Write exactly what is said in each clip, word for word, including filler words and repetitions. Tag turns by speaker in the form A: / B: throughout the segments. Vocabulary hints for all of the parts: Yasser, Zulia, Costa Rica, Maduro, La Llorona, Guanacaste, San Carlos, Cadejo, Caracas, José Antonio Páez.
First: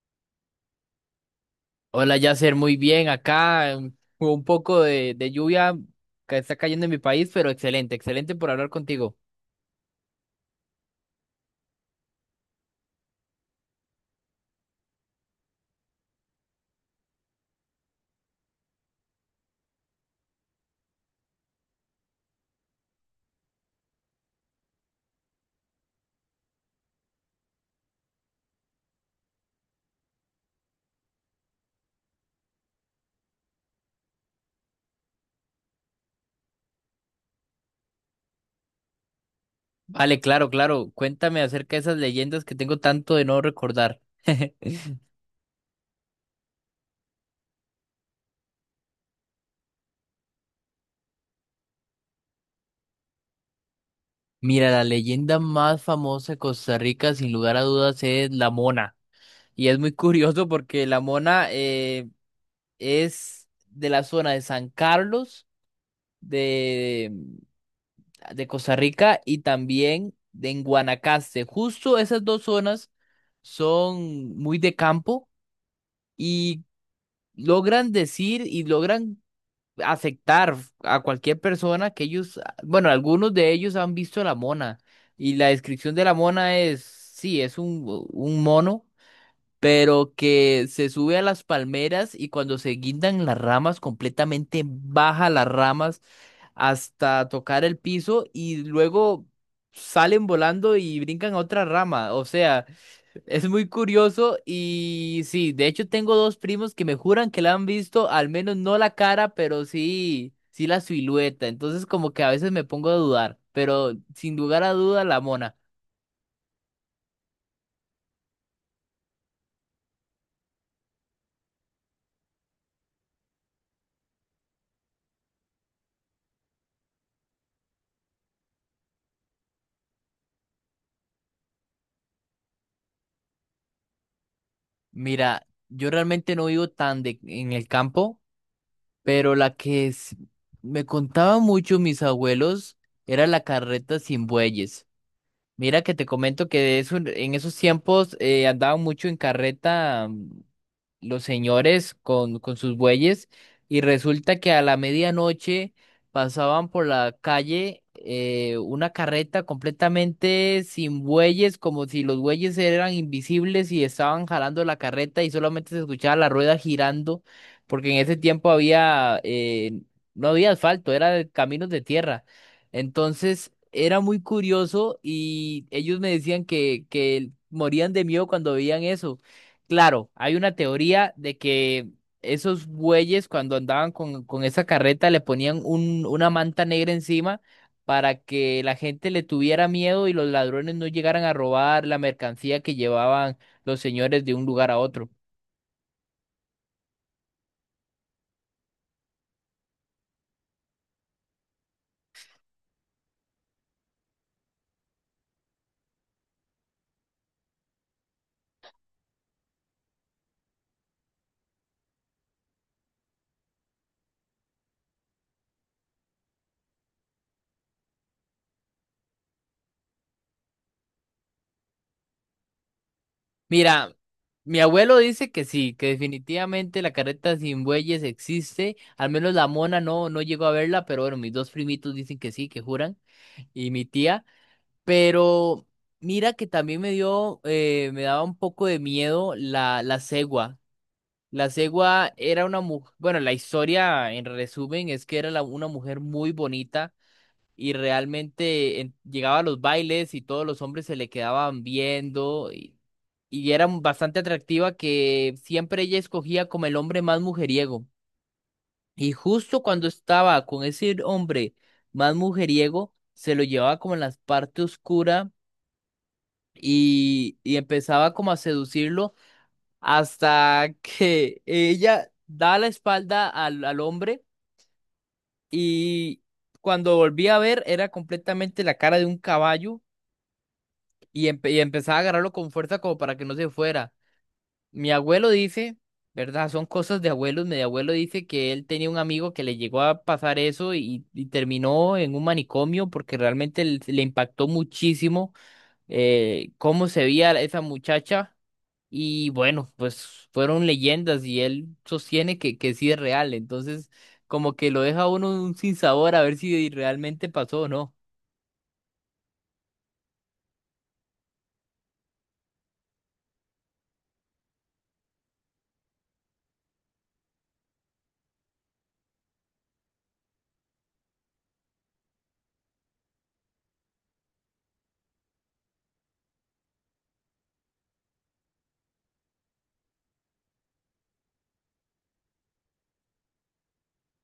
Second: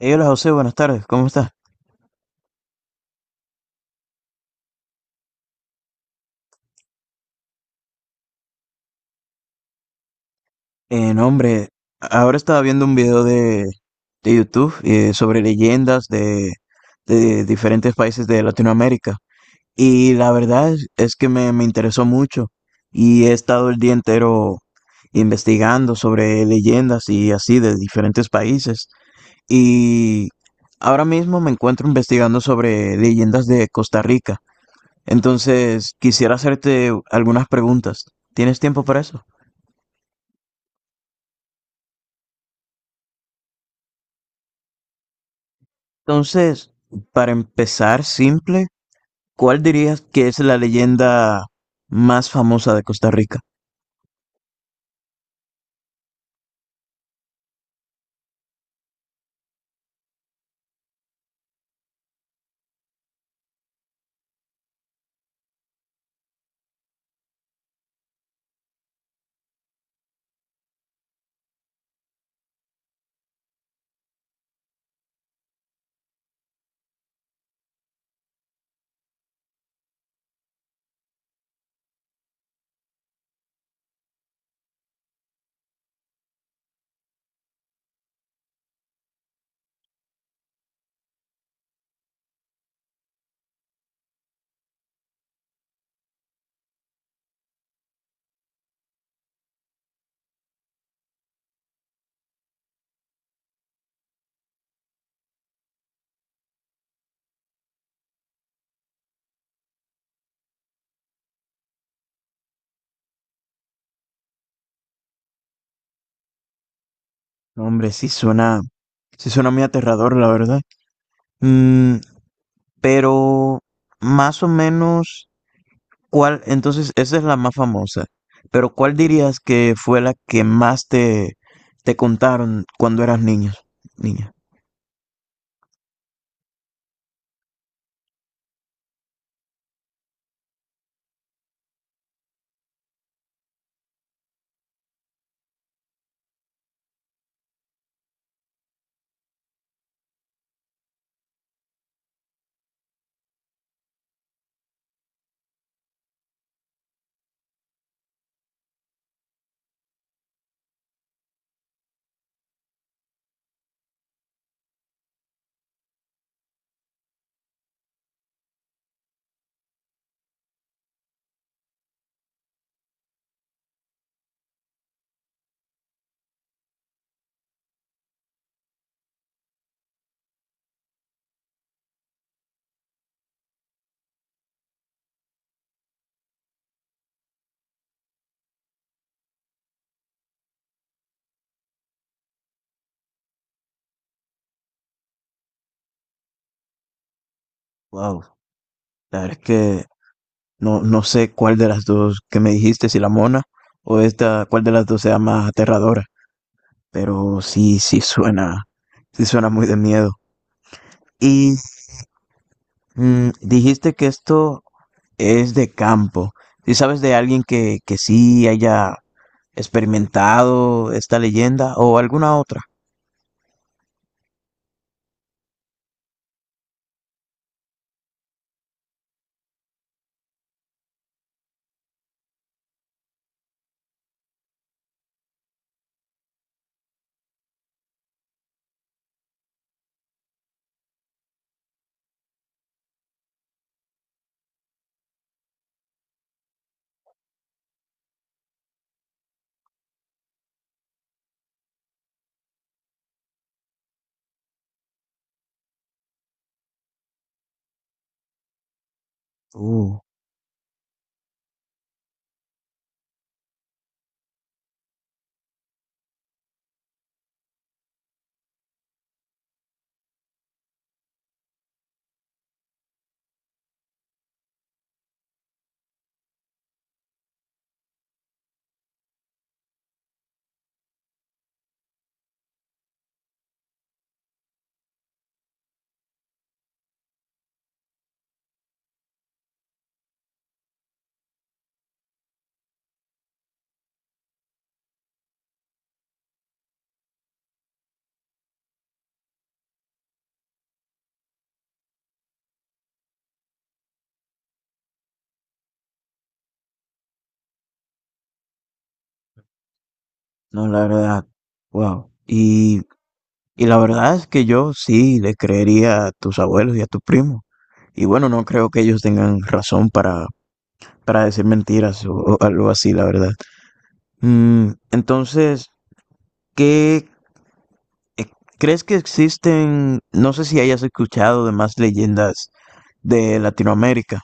A: Hey, hola José, buenas tardes, ¿cómo estás?
B: Hola, Yasser, muy bien. Acá un, hubo un poco de, de lluvia que está cayendo en mi país, pero excelente, excelente por hablar contigo.
A: Eh, no, hombre, ahora estaba viendo un video de, de YouTube eh, sobre leyendas de, de diferentes países de Latinoamérica y la verdad es, es que me, me interesó mucho y he estado el día entero investigando sobre leyendas y así de diferentes países y ahora mismo me encuentro investigando sobre leyendas de Costa Rica. Entonces quisiera hacerte algunas preguntas. ¿Tienes tiempo para eso?
B: Vale, claro, claro. Cuéntame acerca de esas leyendas que tengo tanto de no recordar.
A: Entonces, para empezar simple, ¿cuál dirías que es la leyenda más famosa de Costa Rica?
B: Mira, la leyenda más famosa de Costa Rica, sin lugar a dudas, es la Mona. Y es muy curioso porque la Mona eh, es de la zona de San Carlos, de Costa Rica y también de en Guanacaste. Justo esas dos zonas son muy de campo y logran decir y logran aceptar a cualquier persona que ellos, bueno, algunos de ellos han visto la mona. Y la descripción de la mona es, sí, es un, un mono, pero que se sube a las palmeras y cuando se guindan las ramas, completamente baja las ramas hasta tocar el piso y luego salen volando y brincan a otra rama. O sea, es muy curioso y sí, de hecho tengo dos primos que me juran que la han visto, al menos no la cara, pero sí, sí la silueta. Entonces como que a veces me pongo a dudar, pero sin lugar a duda la mona.
A: No, hombre, sí suena, sí suena muy aterrador, la verdad. Mm, pero más o menos, ¿cuál? Entonces, esa es la más famosa. Pero ¿cuál dirías que fue la que más te, te contaron cuando eras niño, niña?
B: Mira, yo realmente no vivo tan de, en el campo. Pero la que s- Me contaba mucho mis abuelos era la carreta sin bueyes. Mira que te comento que de eso, en esos tiempos eh, andaban mucho en carreta, mm, los señores con, con sus bueyes, y resulta que a la medianoche pasaban por la calle eh, una carreta completamente sin bueyes, como si los bueyes eran invisibles y estaban jalando la carreta y solamente se escuchaba la rueda girando, porque en ese tiempo había, eh, no había asfalto, eran caminos de tierra. Entonces era muy curioso y ellos me decían que, que morían de miedo cuando veían eso. Claro, hay una teoría de que esos bueyes cuando andaban con, con esa carreta le ponían un, una manta negra encima para que la gente le tuviera miedo y los ladrones no llegaran a robar la mercancía que llevaban los señores de un lugar a otro.
A: Wow, la verdad es que no, no sé cuál de las dos que me dijiste, si la mona o esta, cuál de las dos sea más aterradora. Pero sí, sí suena, sí suena muy de miedo. Y mm, Dijiste que esto es de campo. ¿Y sabes de alguien que, que sí haya experimentado esta leyenda o alguna otra?
B: Mira, mi abuelo dice que sí, que definitivamente la carreta sin bueyes existe, al menos la mona no, no llegó a verla, pero bueno, mis dos primitos dicen que sí, que juran, y mi tía. Pero mira que también me dio, eh, me daba un poco de miedo la, la cegua. La cegua era una mujer. Bueno, la historia en resumen es que era la- una mujer muy bonita y realmente en- llegaba a los bailes y todos los hombres se le quedaban viendo, y, y era bastante atractiva que siempre ella escogía como el hombre más mujeriego. Y justo cuando
A: Uh,
B: estaba con ese hombre más mujeriego, se lo llevaba como en la parte oscura y, y empezaba como a seducirlo hasta que ella da la espalda al, al hombre, y cuando volví a ver era completamente la cara de un caballo y, empe- y empezaba a agarrarlo con fuerza como para que no se fuera. Mi abuelo dice, ¿verdad? Son cosas de abuelos. Mi abuelo dice que él tenía un amigo que le llegó a pasar eso, y, y terminó en un manicomio porque realmente le le impactó muchísimo eh, cómo se veía esa muchacha. Y bueno, pues fueron leyendas y él sostiene que, que sí es real. Entonces, como que lo deja a uno un sinsabor a ver si realmente pasó o no.
A: no, la verdad. Wow. Y, y la verdad es que yo sí le creería a tus abuelos y a tu primo. Y bueno, no creo que ellos tengan razón para, para decir mentiras o, o algo así, la verdad. Mm, entonces, ¿qué eh, crees que existen? No sé si hayas escuchado de más leyendas de Latinoamérica,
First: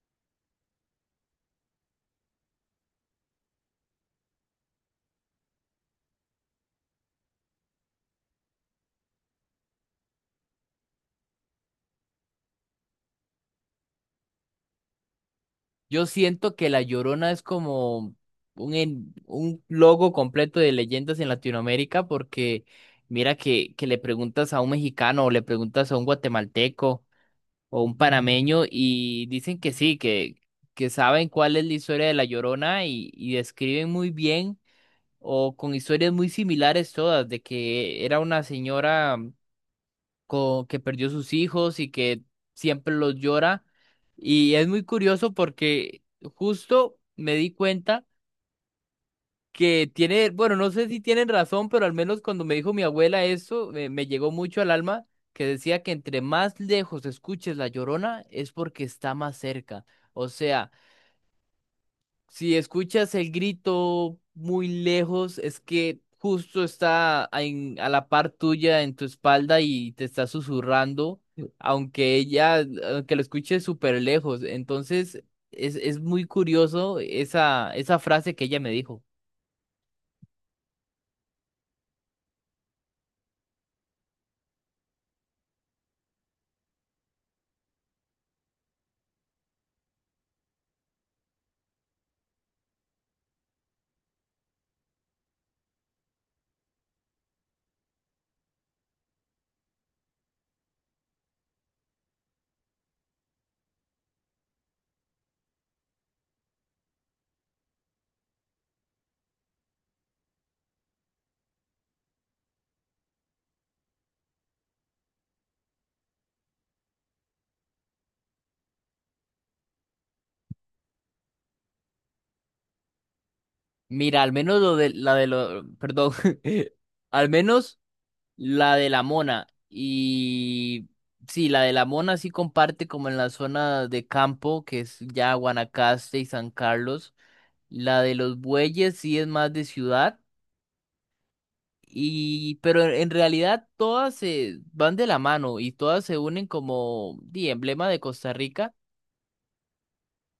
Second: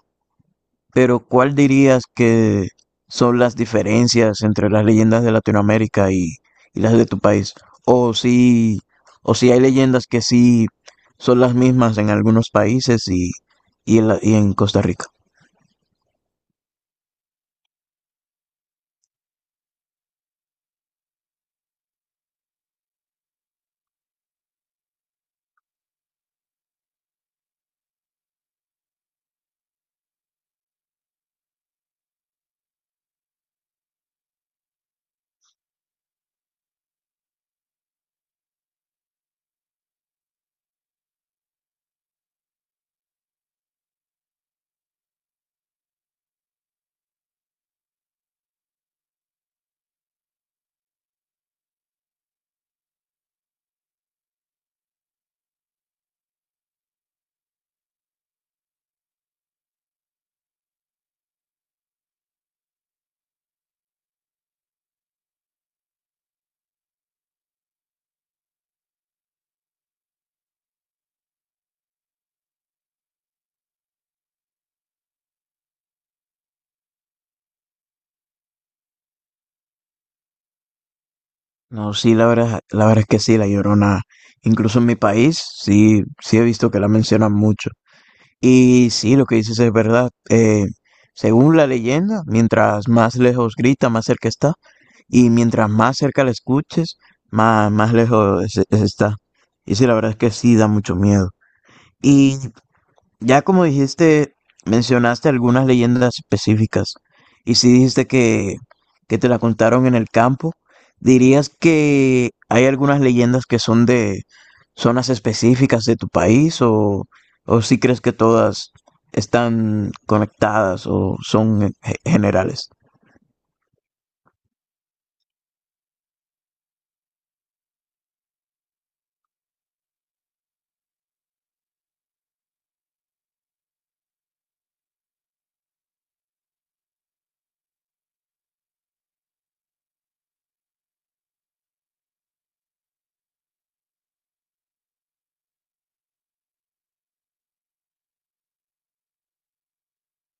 A: pero ¿cuál dirías que son las diferencias entre las leyendas de Latinoamérica y, y las de tu país? O si, o si hay leyendas que sí son las mismas en algunos países y, y en la- y en Costa Rica.
B: Yo siento que La Llorona es como un, en- un logo completo de leyendas en Latinoamérica, porque mira que, que le preguntas a un mexicano o le preguntas a un guatemalteco o un panameño y dicen que sí, que, que saben cuál es la historia de La Llorona, y, y describen muy bien o con historias muy similares todas, de que era una señora co- que perdió sus hijos y que siempre los llora. Y es muy curioso porque justo me di cuenta que tiene, bueno, no sé si tienen razón, pero al menos cuando me dijo mi abuela eso, me, me llegó mucho al alma, que decía que entre más lejos escuches la llorona es porque está más cerca. O sea, si escuchas el grito muy lejos, es que justo está a, en- a la par tuya en tu espalda y te está susurrando, aunque ella, aunque lo escuches súper lejos. Entonces, es, es muy curioso esa, esa frase que ella me dijo.
A: No, sí, la verdad, la verdad es que sí, La Llorona, incluso en mi país, sí, sí he visto que la mencionan mucho. Y sí, lo que dices es verdad. Eh, según la leyenda, mientras más lejos grita, más cerca está, y mientras más cerca la escuches, más, más lejos es- es- está. Y sí, la verdad es que sí da mucho miedo. Y ya como dijiste, mencionaste algunas leyendas específicas y si dijiste que, que te la contaron en el campo, ¿dirías que hay algunas leyendas que son de zonas específicas de tu país o, o si crees que todas están conectadas o son eh, generales?
B: Mira, al menos lo de la de lo, perdón, al menos la de la Mona. Y sí, la de la Mona sí comparte como en la zona de campo, que es ya Guanacaste y San Carlos. La de los bueyes sí es más de ciudad. Y pero en en realidad todas se van de la mano y todas se unen como di, emblema de Costa Rica.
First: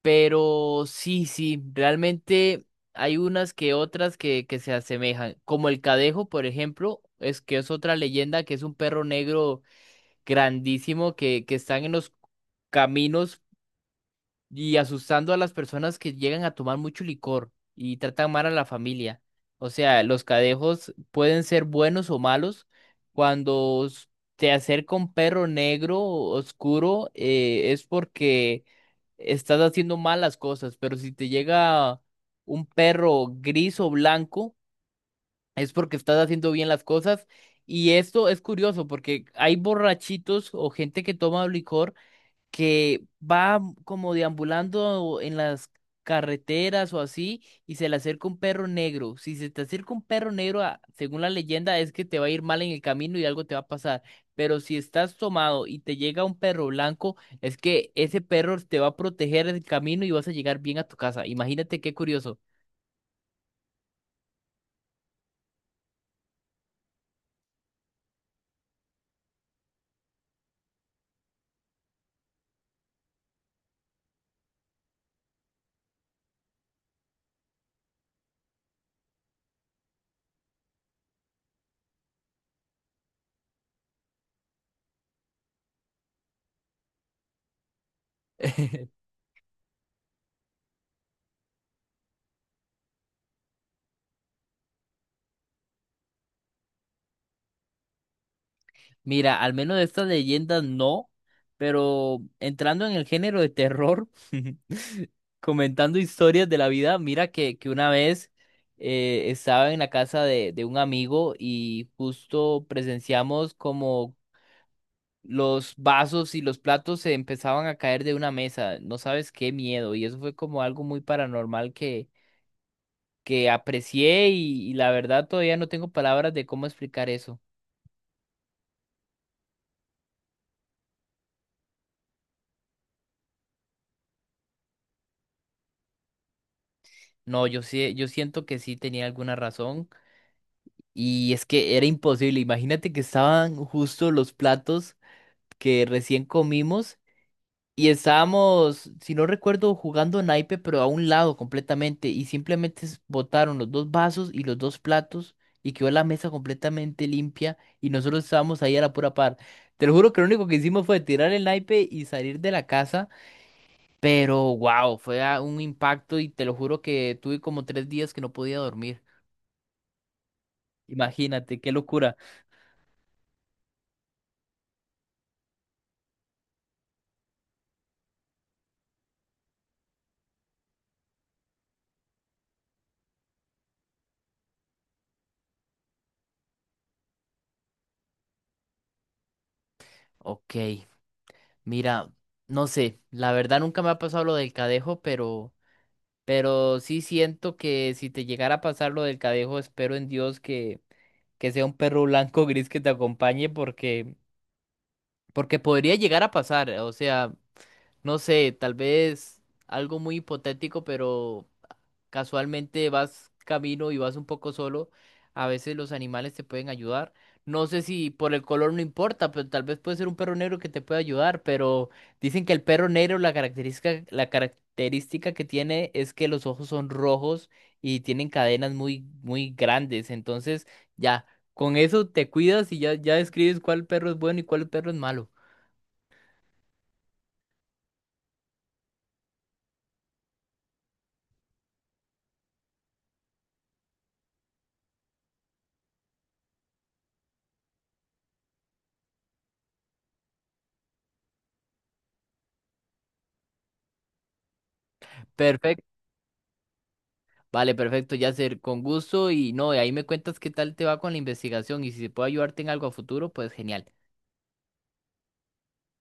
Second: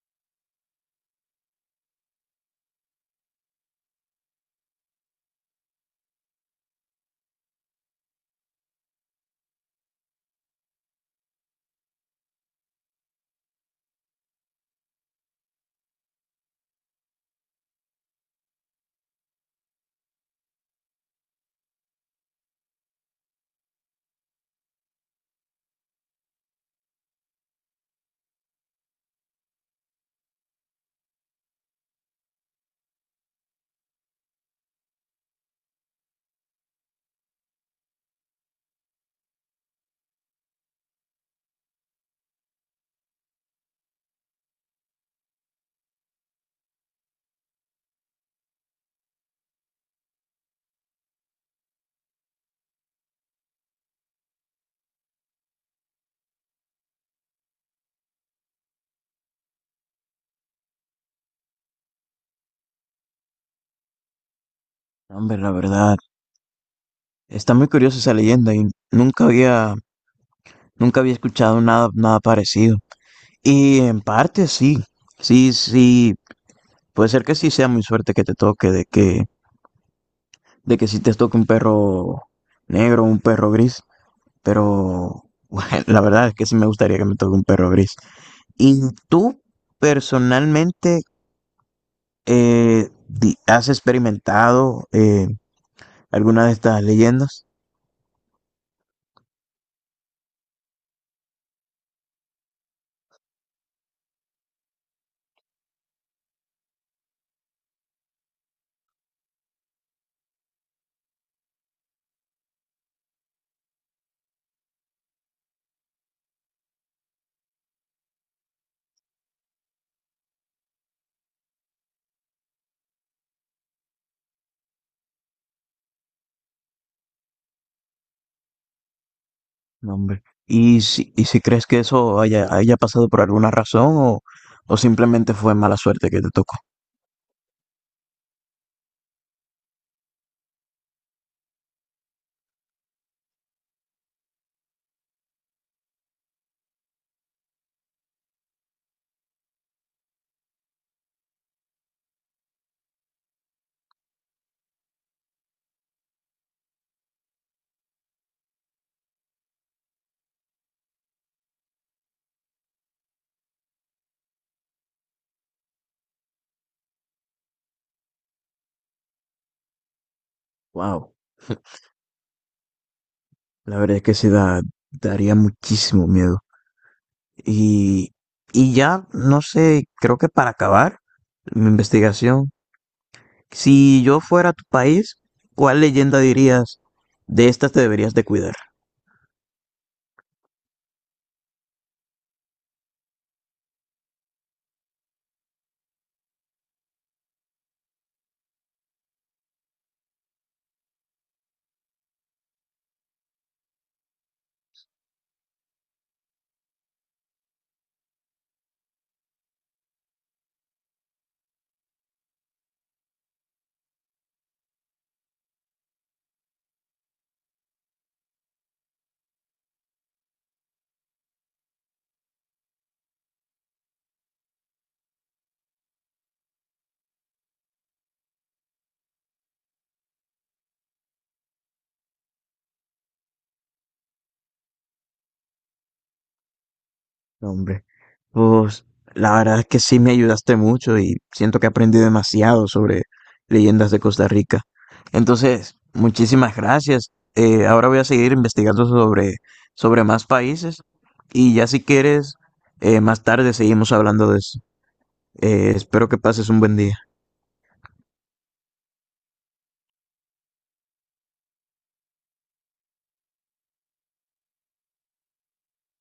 B: Pero sí, sí, realmente hay unas que otras que, que se asemejan. Como el Cadejo, por ejemplo, es que es otra leyenda que es un perro negro grandísimo que, que están en los caminos y asustando a las personas que llegan a tomar mucho licor y tratan mal a la familia. O sea, los cadejos pueden ser buenos o malos. cuando s- Te acerca un perro negro oscuro, eh, es porque estás haciendo malas cosas, pero si te llega un perro gris o blanco, es porque estás haciendo bien las cosas. Y esto es curioso porque hay borrachitos o gente que toma licor que va como deambulando en las carreteras o así, y se le acerca un perro negro. Si se te acerca un perro negro, a- según la leyenda, es que te va a ir mal en el camino y algo te va a pasar. Pero si estás tomado y te llega un perro blanco, es que ese perro te va a proteger el camino y vas a llegar bien a tu casa. Imagínate qué curioso.
A: Hombre, la verdad, está muy curiosa esa leyenda y nunca había, nunca había escuchado nada, nada parecido. Y en parte sí, sí, sí, puede ser que sí sea muy suerte que te toque, de que, de que sí te toque un perro negro, un perro gris, pero bueno, la verdad es que sí me gustaría que me toque un perro gris. Y tú personalmente eh, di- has experimentado eh, alguna de estas leyendas.
B: Mira, al menos de estas leyendas no, pero entrando en el género de terror, comentando historias de la vida, mira que, que una vez eh, estaba en la casa de, de un amigo y justo presenciamos como los vasos y los platos se empezaban a caer de una mesa. No sabes qué miedo. Y eso fue como algo muy paranormal que, que aprecié, y, y la verdad todavía no tengo palabras de cómo explicar eso.
A: No, hombre. Y si, y si crees que eso haya, haya pasado por alguna razón o, o simplemente fue mala suerte que te tocó.
B: No, yo sí, yo siento que sí tenía alguna razón. Y es que era imposible. Imagínate que estaban justo los platos que recién comimos y estábamos, si no recuerdo, jugando naipe, pero a un lado completamente. Y simplemente s- botaron los dos vasos y los dos platos, y quedó la mesa completamente limpia y nosotros estábamos ahí a la pura par. Te lo juro que lo único que hicimos fue tirar el naipe y salir de la casa, pero wow, fue a- un impacto, y te lo juro que tuve como tres días que no podía dormir.
A: Wow,
B: Imagínate, qué locura.
A: la verdad es que sí da, daría muchísimo miedo. Y, y ya, no sé, creo que para acabar mi investigación, si yo fuera a tu país, ¿cuál leyenda dirías de estas te deberías de cuidar?
B: Ok. Mira, no sé, la verdad nunca me ha pasado lo del cadejo, pero, pero sí siento que si te llegara a pasar lo del cadejo, espero en Dios que, que sea un perro blanco o gris que te acompañe, porque porque podría llegar a pasar, o sea, no sé, tal vez algo muy hipotético, pero casualmente vas camino y vas un poco solo, a veces los animales te pueden ayudar. No sé si por el color no importa, pero tal vez puede ser un perro negro que te pueda ayudar, pero dicen que el perro negro la característica, la característica que tiene es que los ojos son rojos y tienen cadenas muy, muy grandes, entonces ya. Con eso te cuidas y ya, ya describes cuál perro es bueno y cuál perro es malo.
A: No, hombre, pues la verdad es que sí me ayudaste mucho y siento que he aprendido demasiado sobre leyendas de Costa Rica. Entonces, muchísimas gracias. Eh, ahora voy a seguir investigando sobre, sobre más países y ya si quieres, eh, más tarde seguimos hablando de eso. Eh,
B: Perfecto.
A: espero que pases un buen día.
B: Vale, perfecto, Yasser. Con gusto y no, de ahí me cuentas qué tal te va con la investigación, y si se puede ayudarte en algo a futuro, pues genial.